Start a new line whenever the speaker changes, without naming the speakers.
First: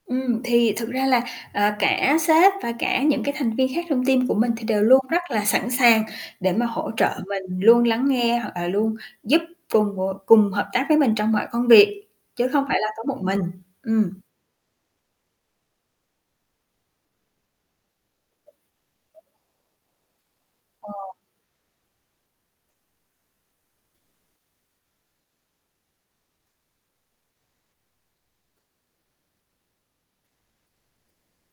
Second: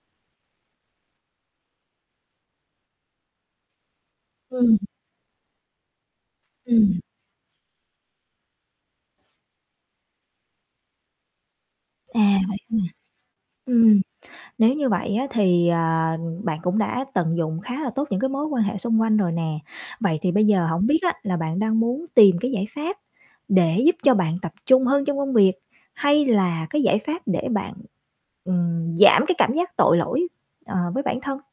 Ừm, thì thực ra là, ờ, cả sếp và cả những cái thành viên khác trong team của mình thì
Ừm.
đều luôn rất là sẵn sàng để mà hỗ
Ừm.
trợ mình, luôn lắng nghe hoặc là luôn giúp cùng [unintelligible] cùng hợp tác với mình trong mọi công việc,
À,
chứ
vậy
không phải là có một mình,
à. Ừm,
ừm.
nếu như vậy á thì, à, bạn cũng đã tận dụng khá là tốt những cái mối quan hệ xung quanh rồi nè. Vậy thì bây giờ hổng
Ờ.
biết á là bạn đang muốn tìm cái giải pháp để giúp cho bạn tập trung hơn trong công việc, hay là cái giải pháp để bạn, ừm, giảm cái cảm giác tội lỗi, ờ, với bản thân?